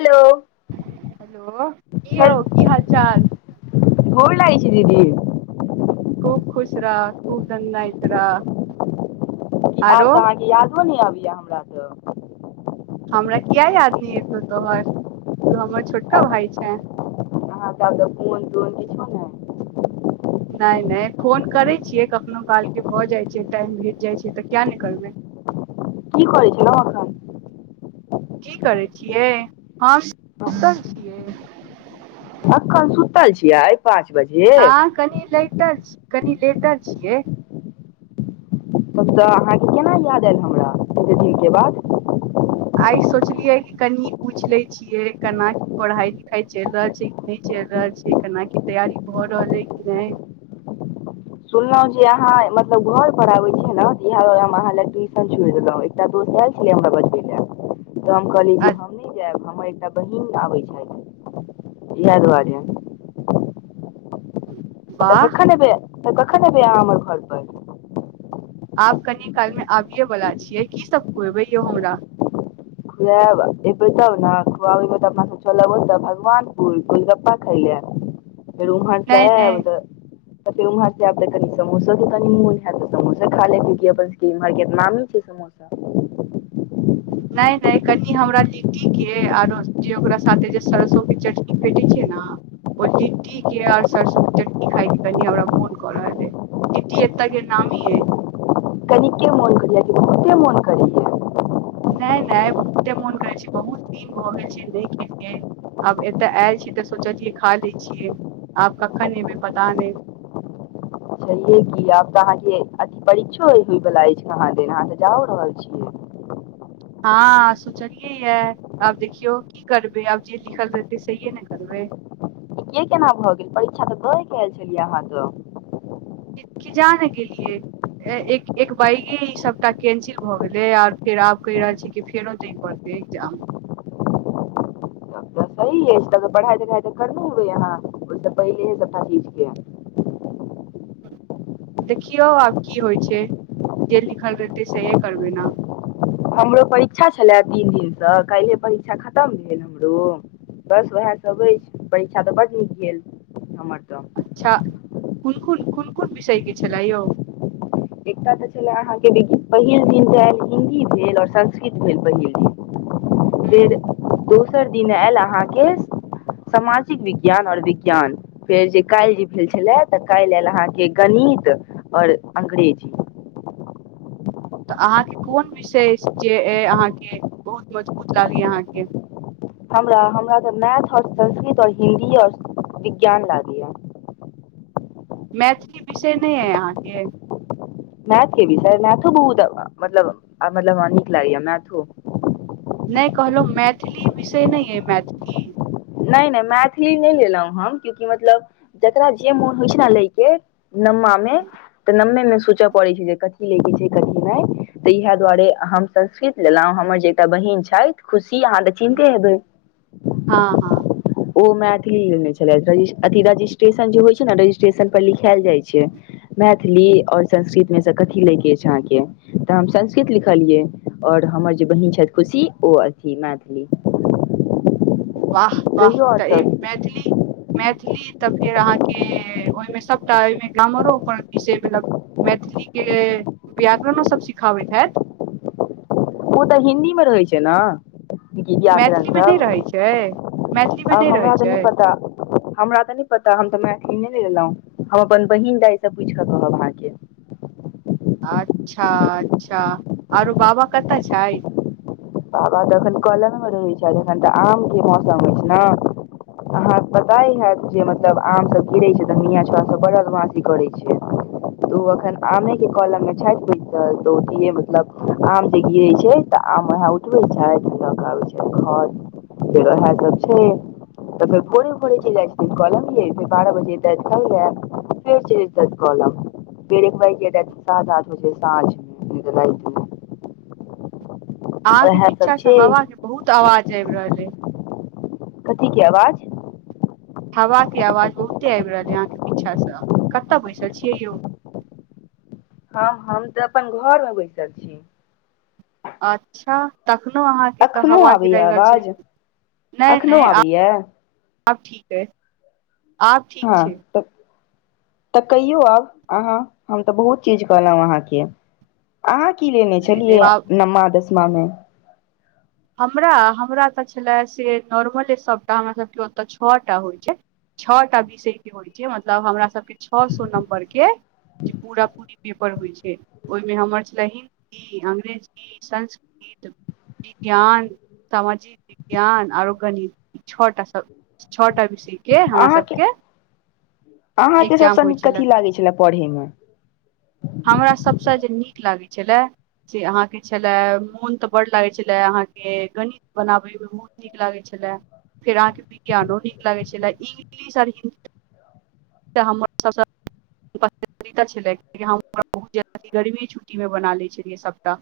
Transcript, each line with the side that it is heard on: left: Hello
right: hello कि
left: हेल
right: हौ की हाल चाल
left: गोर लागैय छी दीदी
right: खूब खुश रह खूब दनदनायत रह
left: कि
right: आरो
left: आब तऽ अहाँके यादो नहि आबैया हमराके
right: हमरा किया याद नहि एतौ तोहर तु हमर छोटका भाय छैय
left: अहाँके आब त फोन तोन किछु नय
right: नय नय फोन करै छियै कखनो कालके भऽ जाइ छै टाइम भेट जाइत छै तऽ किया नय करबै
left: की करै छलौंहा अखन
right: की करै छियै हम सुतल छियै
left: अखन सुतल छिआइ
right: हँ कनि लेट छी कनि लेटऽ छियै
left: तऽ अहाँके केना याद आयल हमरा अते दिनके बाद
right: आइ सोचलियै कि कनि पूछि लै छी छियै केना की पढ़ाइ लिखाइ चलि रहल छै कि नै चलि रहल छै केना की तैयारी भऽ रहल अइ कि नय
left: सुनलहुँ जे अहाँ मतलब घर पर आबे छले कि इह अहाँ ले हम ट्यूशन छोड़ि देलहुं दोस छलै हमरा [unintelligible] तऽ हम कहलियै
right: आ
left: जे हम नय जायब हमर एकटा बहिन आबै छथि इएह दुआरे तऽ
right: वाह
left: कखन एबै तऽ कखन एबै अहाँ हमर घर पर
right: आब कनि काल मे आबिये वालला छियै की सब खुएबै यौ हमरा
left: खुआब अयबै तब ने खुआबै तऽ अपना सभ चलब ओतऽ भगवान फूल गोलगप्पा खै लए र उहान छै
right: नहि
left: ब
right: नहि
left: त [unintelligible] तऽ फेर उम्हर से आब त कनि समोसो के कनी मोन हेत समोसा खा ले क्याकि अपन सबके इमहर के नामी छै समो [inaudible]
right: नय नय कनि हमरा लिट्टी के आरो जे ओकरा साथे जे सरसों के चटनी भेटै छै न ओ लिट्टी के आऔर सरसो के चटनी खाय के कनि हमरा मोन क रहल अय लिट्टी एतऽ के नामि यै
left: कनिके मोन करैया बहुते मोन करैया
right: नय नय बहुते मोन करै छै बहुत दिन भऽ गेल छै नय खेलियै आब एतऽ आयल छी तऽ सोचलीयै खा लै छियै आब कखन एबै पता नय
left: कहियै की आब तऽ अहाँके अथी परीक्षो होय वला अछि कहाँ दन अहाँ तऽ जाओ रहल छियै।
right: हँ सुचलियै किया आब देखियौ की करबै आब जे लिखल रहतै सहिए ने करबै
left: के केना भऽ गेल परीक्षा तऽ दये कय एल छलियै अहाँ तऽ
right: कि किजाने गेलियै ए एक एक बैगे ई सबटा कैंसिल भए गेले आर फेर आब कहि रहल छी कि फेरो परतै एग्जाम
left: तब तऽ सही अछि पढ़ाइ तिखाइ तऽ करने हेबै यहाँ ओहिसँ पहिले हे सब चीज के
right: देखियौ आब की होइ छै जे लिखल रहतै सेहे करबै न
left: हमरो परीक्षा छलए तीन दिनसँ कालि परीक्षा खतम भेल हमरो बस उएह सभ अछि परीक्षा तऽ बड नीक भेल हमर तऽ
right: अछा कुन कुन कुन कुन विषय के छलै यौ
left: एकटा तऽ छला अहाँके पहिल दिन त आल हिन्दी भेल आओर संस्कृत भेल पहिल दिन
right: हूँ
left: फेर दोसर दिन आयल अहाँके सामाजिक विज्ञान आओर विज्ञान फेर जे काल्हि जे भेल छलए तऽ काल्हि आयल अहाँके गणित आओर अ्ंग्रेजी
right: तऽ अहाँके कोन विषय अछि जे अइ अहाँके बहुत मजबूत लगैए अहाँके
left: हमरा हमरा तऽ मैथ आओर संस्कृत आओर हिन्दी आओर विज्ञान लागैया
right: मैथिली विषय नय अइ अहाँके
left: मैथ के विषय मैथो बहुत मतलब मतलब नीक लागैया मैथो
right: नहि कहलहुँ मैथिली विषय नय अइ मैथिली
left: नय नय मैथिली नै लेलहुँ हम क्याकि मतलब जकरा जे मोन होइ छै ने लयके नम्मा मे तऽ नम्मे मे सोचय पड़ छै जे कथी लै के छै कथी नय तऽ इएह दुआरे हम संस्कृत लेलहुँ हमर जे एकटा बहिन छथि खुशी अहाँ तऽ चिन्ते हेबै
right: हँ हँ
left: ओ मैथिली लेने छलया रजि अथी रजिस्ट्रेशन जे होइ छै ने रजिस्ट्रेशन पर लिखायल जाइ छै मैथिली और संस्कृत मे सऽ कथी लै के अछि अहाँके तऽ हम संस्कृत लिखलियै आओर हमर जे बहीन छथि खुशी ओ अथी मैथिली
right: वाह वाह
left: कहियौ आओर
right: तऽ
left: सब
right: एक मैथिली मैथिली तऽ फेर अहाँके ओहिमे सभटा ओहिमे कामरो पर [unintelligible] मतलब मैथिली के व्याकरणो सभ सिखाबैत हैत
left: ओ तऽ हिन्दी मे रहै छै न व्याकरण
right: मैथिलीमे नहि रहै छै
left: सब
right: मैथिलीमे नहि
left: आब
right: रहै
left: हमरा तऽ
right: छै
left: नय पता हमरा तऽ नय पता हम तऽ मैथिली नहि लेलहुँ हम अपन बहिन दाय सऽ पूछि कऽ रहब अहाँके
right: अच्छा अच्छा आरो बाबा कतऽ छथि
left: बाबा त अखन कलमे मे रहै छथि अखन तऽ आम के मौसम अछि न अहाँके पताये हैत जे मतलब आम सभ गिरै छै तऽ मिंयां छोरा सभ बर बदमासी करै छै तऽ ओ एखन आमे के कलम मे छथि तऽ मतलब आम जे गिरै छै तऽ आम उहे ल के आबै छै घर फेर ओएह सब छै तऽ फेर [unintelligible] भोरे भोरे चलि जाई छथि कलम यै फेर बारह बजे [unintelligible] कलम बेर भइ सा [unintelligible] त आथ हो छै सा ल
right: अहाँ के
left: ओएह
right: पीछा
left: सब
right: से
left: छै
right: हवा के बहुत आवाज आबि रहल अछि
left: कथी के आवाज
right: हवाके आवाज बहुते आबि रहल अहाँके पीछासँ कतय बैसल छियै यौ
left: हम हम तऽ अपन घर मे बैसल छी
right: अच्छा तखनो अहाँके तऽ
left: अखनो
right: हवा
left: आबैये
right: गिराए रहल छै
left: आवाज
right: नय
left: एखनो
right: नय आब
left: आबैया
right: आब ठीक अइ आब ठीक
left: हँ
right: छै
left: तऽ तऽ कहियो आब आहाँ हम तऽ बहुत चीज कहलहुं अहाँके अहाँ की लेने
right: नहि नहि
left: छलियै
right: बाप
left: नमा दसमा मे
right: हमरा हमरा तऽ छलए से नॉर्मले सभटा हमरासभके ओतय छऽ टा होइ छै छऽटा विषय के होइ छै मतलब हमरा सभके छ सो नम्बर के जे पूरा पूरी पेपर होइ छै ओहिमे हमर छलहन ई अंग्रेजी संस्कृत ज्ञान सामाजिक विज्ञान आरोग्य नीति छ टा छटा विषय के हमरा सभ
left: अहाँके
right: के
left: अहाँके
right: एग्जाम
left: सभसँ
right: होइ
left: नीक
right: छलै
left: कथी लागै छलए पढ़यमे
right: हमरा सभसँ जे नीक लागै छलै से अहाँके छलय मोन तऽ बड्ड लागै छलै अहाँके गणित बनाबै मे बहुत नीक लागै छलए फेर अहाँके विज्ञानो नीक लागै छलै इंग्लिश आओर हिन्दी त हमर सबसँ पसन्दीदा छलै किआकि हमरा बहुत जाद गर्मी छुट्टीमे बना लै छलियै सभटा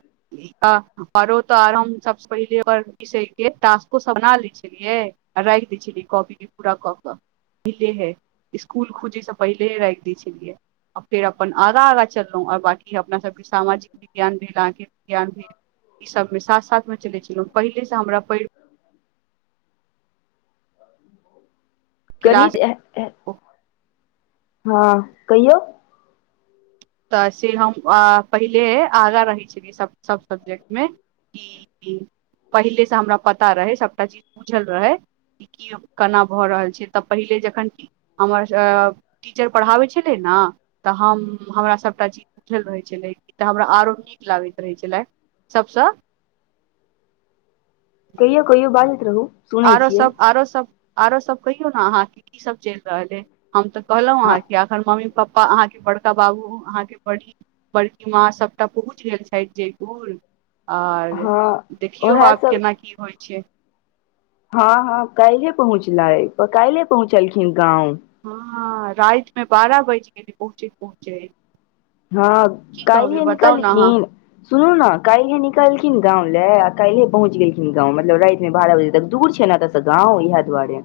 right: आरो तऽ आर हम सबस पहिले ओर विषय के टास्को सब बना लै छलियै राखि दै छलियै कॉपी के पूरा कऽ क पहिलेहे स्कुल खुजैय से पहिलेहे राखि दै छलियै आ फेर अपन आगाँ आगाँ चललहुँ आओर बाँकी अपना सबके सामाजिक विज्ञान भेल अहांके विज्ञान भेल ई सब मे साथ साथ मे चले छलहु पहिले से हमरा प
left: ह गणित
right: क्लास
left: हे हे कहियौ
right: तऽ से हम आ पहिलेहे आगाँ रहै छलै सब सब्जेक्ट मे पहिलेसँ हमरा पता रहै सभटा चीज बुझल रहै की केना भऽ रहल छै तऽ पहिले जखन हमर टीचर पढ़ाबै छलै ने तऽ हम हमरा सभटा चीज बुझल रहै छलै कि तऽ हमरा आरो नीक लागैत रहै छलै सभसँ
left: कहियो कहियो बाजैत रहू सुनै
right: आरो
left: छियै
right: सभ आरो सभ आरो सभ कहियौ ने अहाँके कीसभ चलि रहल अइ हम तऽ कहलहुं
left: हँ
right: अहाँके अखन मम्मी पप्पा अहाँके बड़का बाबू अहाँके बड़ी बड़की माँ सभटा पहुँच गेल छथि जयपुर आर
left: हँ
right: देखियौ
left: उएह
right: आब
left: सब
right: केना की होइ छै
left: हँ हँ काल्हि पहुँचलै काल्हि पहुँचलखिन गाँंव
right: हँ रातिमे बारह बाजि गेल पहुँचैत पहुँचैत
left: हँ
right: की कहबै
left: काल्हिये
right: बताउ
left: निकलल
right: ने अहाँ
left: खिन सुनू ने काइल्हे निकल खिन गाँंव लए आ काइल्हे पहुच गेलखिन गाँव मतलब राति मे बारह बजे तक दूर छै ने तऽ तऽ गाँव इएह दुआरे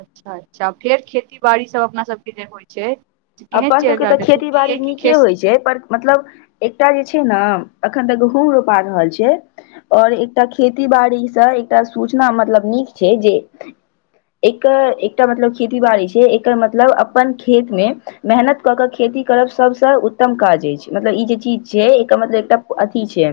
right: अच्छा अच्छा फेर खेतीबाड़ी सभ अपना सबके जे होइ छै से केहन
left: अपन
right: चलि
left: सभके तऽ
right: रहल अइ
left: खेती बाड़ी
right: सुनलियै कि
left: नीके
right: खेत
left: होइ छै पर मतलब एकटा जे छै न अखन तऽ गहूंम रोपा रहल छै आओर एकटा खेती बाड़ीसँ एकटा सूचना मतलब नीक छै जे एकर एकटा मतलब खेती बाड़ी छै एकर मतलब अपन खेत मे मेहनत कऽ कऽ खेती करब सभसँ उत्तम काज अछि मतलब ई जे चीज छै एकर मतलब एकटा अथी छै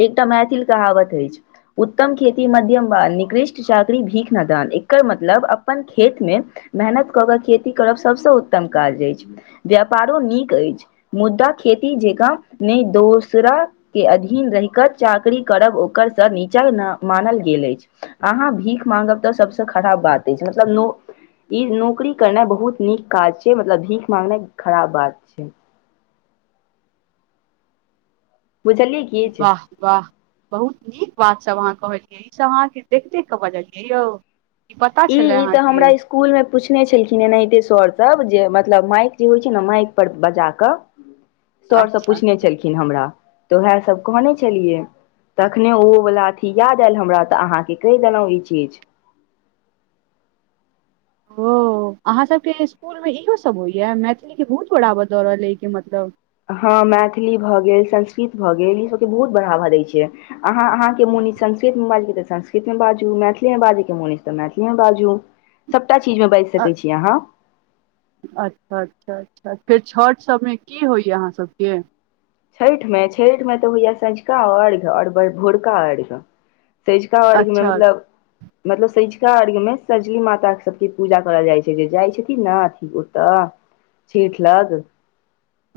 left: एकटा मैथिल कहावत अछि उत्तम खेती मध्यम वान निकृष्ट चाकरी भीख नदान एकर मतलब अपन खेत मे मेहनत कऽ कऽ खेती करब सभसँ उत्तम काज अछि व्यापारो नीक अछि मुद्दा खेती जगाँ नय दोसरा के अधीन रहि कऽ चाकरी करब ओकर सँ नीचा न मानल गेल अछि आहाँ भीख मागब तऽ सभसँ खराब बात अछि मतलब न ई नौकरी करनाइ बहुत नीक काज छै मतलब भीख मांगनाइ खराब बात छै बुझलियै किछ
right: वाह वाह बहुत नीक बात सब अहाँ कहलियै ई सब अहाँके देखि देख कऽ बजलियै यौ ई पता छलै
left: ई तऽ
right: अहाँके
left: हमरा स्कूल मे पूछने छलखिन एनाहिते सर सब जे मतलब माइक जे होइ छै ने माइक पर बजाक
right: [inaudible]
left: सर सब
right: अच्छा
left: पूछने छलखिन हमरा तऽ उएह सभ कहने छलियै तखने ओ वला अथी याद आयल हमरा तऽ अहाँके कहि देलहुँ ई चीज
right: ओ आहाँ सबके स्कुल मे इहो सब होइया मैथिली के बहुत बड़ाब दऽ रहल य अइ के मतलब
left: हँ मैथिली भऽ गेल संस्कृत भऽ गेल ई सभके बहुत बढ़ावा दै छै अहाँ अहाँके मुन यै संस्कृत मे बाजै के तऽ संस्कृत मे बाजू मैथिली मे बाजै के मुन अछि तऽ मैथिली मे बाजू सभटा चीज मे बाजि
right: अ-
left: सकै छी अहाँ
right: अच्छा अच्छा अच्छा अच्छा फेर छठ सब मे की सब होइए अहाँ सबके
left: छठिमे छठि मे तऽ होइया सँझुका अर्घ्य आओर भोरका अर्घ्य सैंझका अर्घ्य मे
right: अच्छा
left: मतलब मतलब सँझुका अर्घ्य मे सँझकी माता सबके पूजा करल जाइ छै जे जाइ छथिन ने अथि ओतऽ छीठ लग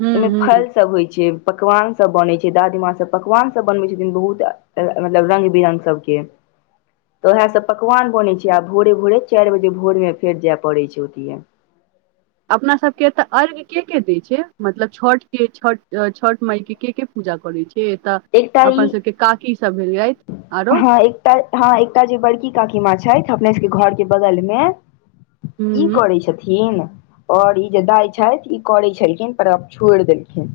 right: हूँ हूँ
left: फल सब होइ छै पकवान सब बनै छै दादीमाँ सब पकवान सब बनबै छथिन बहुत मतलब रंग बिरंग सब के तऽ उएह सब पकवान बनै छै आ भोरे भोरे चारि बजे भोर मे फेर जाय पड़ै छै ओतय
right: अपना सबके तऽ अर्य्घ के के दय छै मतलब छठ के छठ छठ माई के के के पूजा करै छै एतऽ
left: एकटा ई
right: अपन सबके काकी सब भेलथि आरो
left: त हँ एकटा जे बड़की काकी मां छथि अपने सबके घर के बगल मे ई
right: हूँ
left: करै छथिन आओर ई जे दाय छथि ई करै छलखिन पर आब छोड़ देलखिन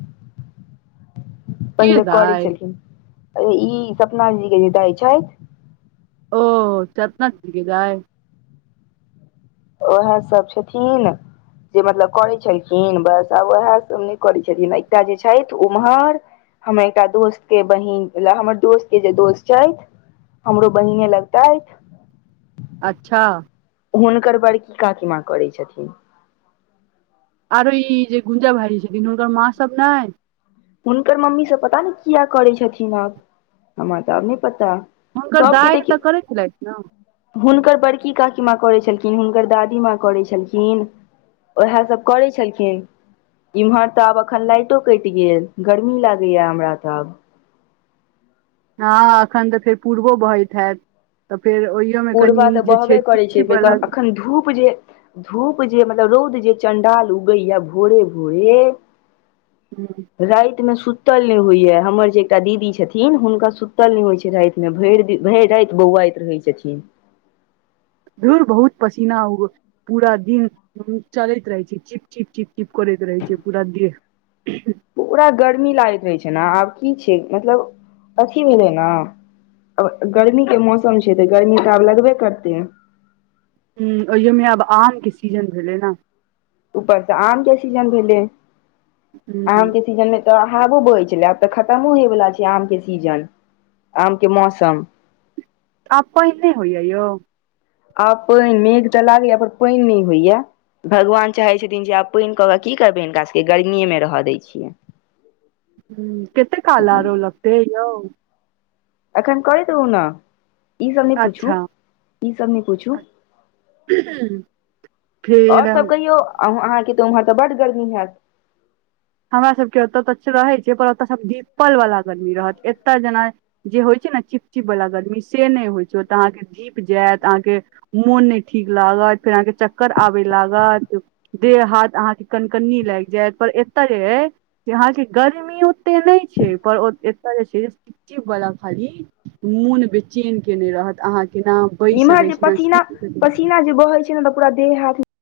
right: के
left: पहिले करै
right: दाइ
left: छलखिन ई सपना जी के जे दाय छै
right: ओ चतना छिक गाय
left: उएह सभ छथिन जे मतलब करै छलखिन बस आब उएह सब नहि करै छथिन एकटा जे छथि उम्हर हमर एकटा दोस्त के बहिन छलै हमर दोस्त के जे दोस्त छथि हमरो बहिने लगतथि
right: अच्छा
left: हुनकर बड़की काकिमां करै छथिन
right: आओरो ई जे गूंजा भाइजी छथिन हुनकर माँ सब नहि
left: हुनकर मम्मी सब पता नै किया करै छथिन आब हमरा तऽ आब नय पता
right: हुनकर
left: सभके
right: दाइ तऽ
left: देखियौ
right: करै छलथि ने
left: हुनकर बड़की काकी माँ करै छलखिन हुनकर दादी माँ करै छलखिन ओएह सब करै छलखिन इम्हर तऽ आब अखन लाइटो कटि गेल गर्मी लागैया हमरा तऽ आब
right: हँ अखन तऽ फेर पूर्बो बहति हैत तऽ फेर ओहि
left: पूरवा तऽ बहबे करै छै फेर एखन धूप जे धूप जे मतलब रौद जे चंडाल उगैया भोरे भोरे
right: हूं
left: राति मे सुतल नय होइया हमर जे एकटा दीदी छथिन हुनका सुतल नय होइ छै राति भरि दिन भरि राति बौआइत रहै छथिन
right: धूर बहुत पसीना पूरा दिन चलति रहै छै चिप चिप चिप चिप करति रहै छै पूरा देह [unintelligible]
left: पूरा गर्मी लागैत रहै छै न आब की छै मतलब अथी भेलै न आब गर्मी के मौसम छै तऽ गर्मी तऽ आब लगबे करतेै
right: ह ओहियमे आब आमके सीजन भेलै न
left: ऊपरसँ आम के सीजन भेले
right: ह
left: आम के सीजन मे तऽ हावो बहै छले आब तऽ खतमो होय वला छै आम के सीजन आम के मौसम
right: आब पइन नय होइया यौ
left: आब पइन तऽ लागैया पर पनि नय होइया भगवान चाहै छथिन जे आब पनि कऽ क की करबै हिनका सभके गर्मीएमे रह दै छियै
right: हूं कते काल आरो लगतै यौ
left: अखन करैत रहू न ई सब नय पुछू
right: अच्छा
left: ई सब नय पुछू
right: फेर
left: अहुं अहाँके तऽ उम्हर बड गर्मीहायत
right: हमरा सबके ओतय तऽ रहै छै पर ओतय सब धीपल वला गर्मी रहत एतय जेना जे होइ छै ने चिपचिप वला गरमी से नहि होइ छै ओतऽ अहाँके धीप जायत अहाँके मोन नय ठीक लागत फेर अहाँके चक्कर आबै लागत देह हाथ अहाँके कनकनी लागि जायत पर ए त जे अय से अहाँके गर्मी ओते नय छै पर एतय जे छै से चिप वला खाली मुन बेचेन केने रहत अहाँके नाम बैस सकै छी ना सुति सकै छी
left: बोहइ छै ने त पुरा देह हाथ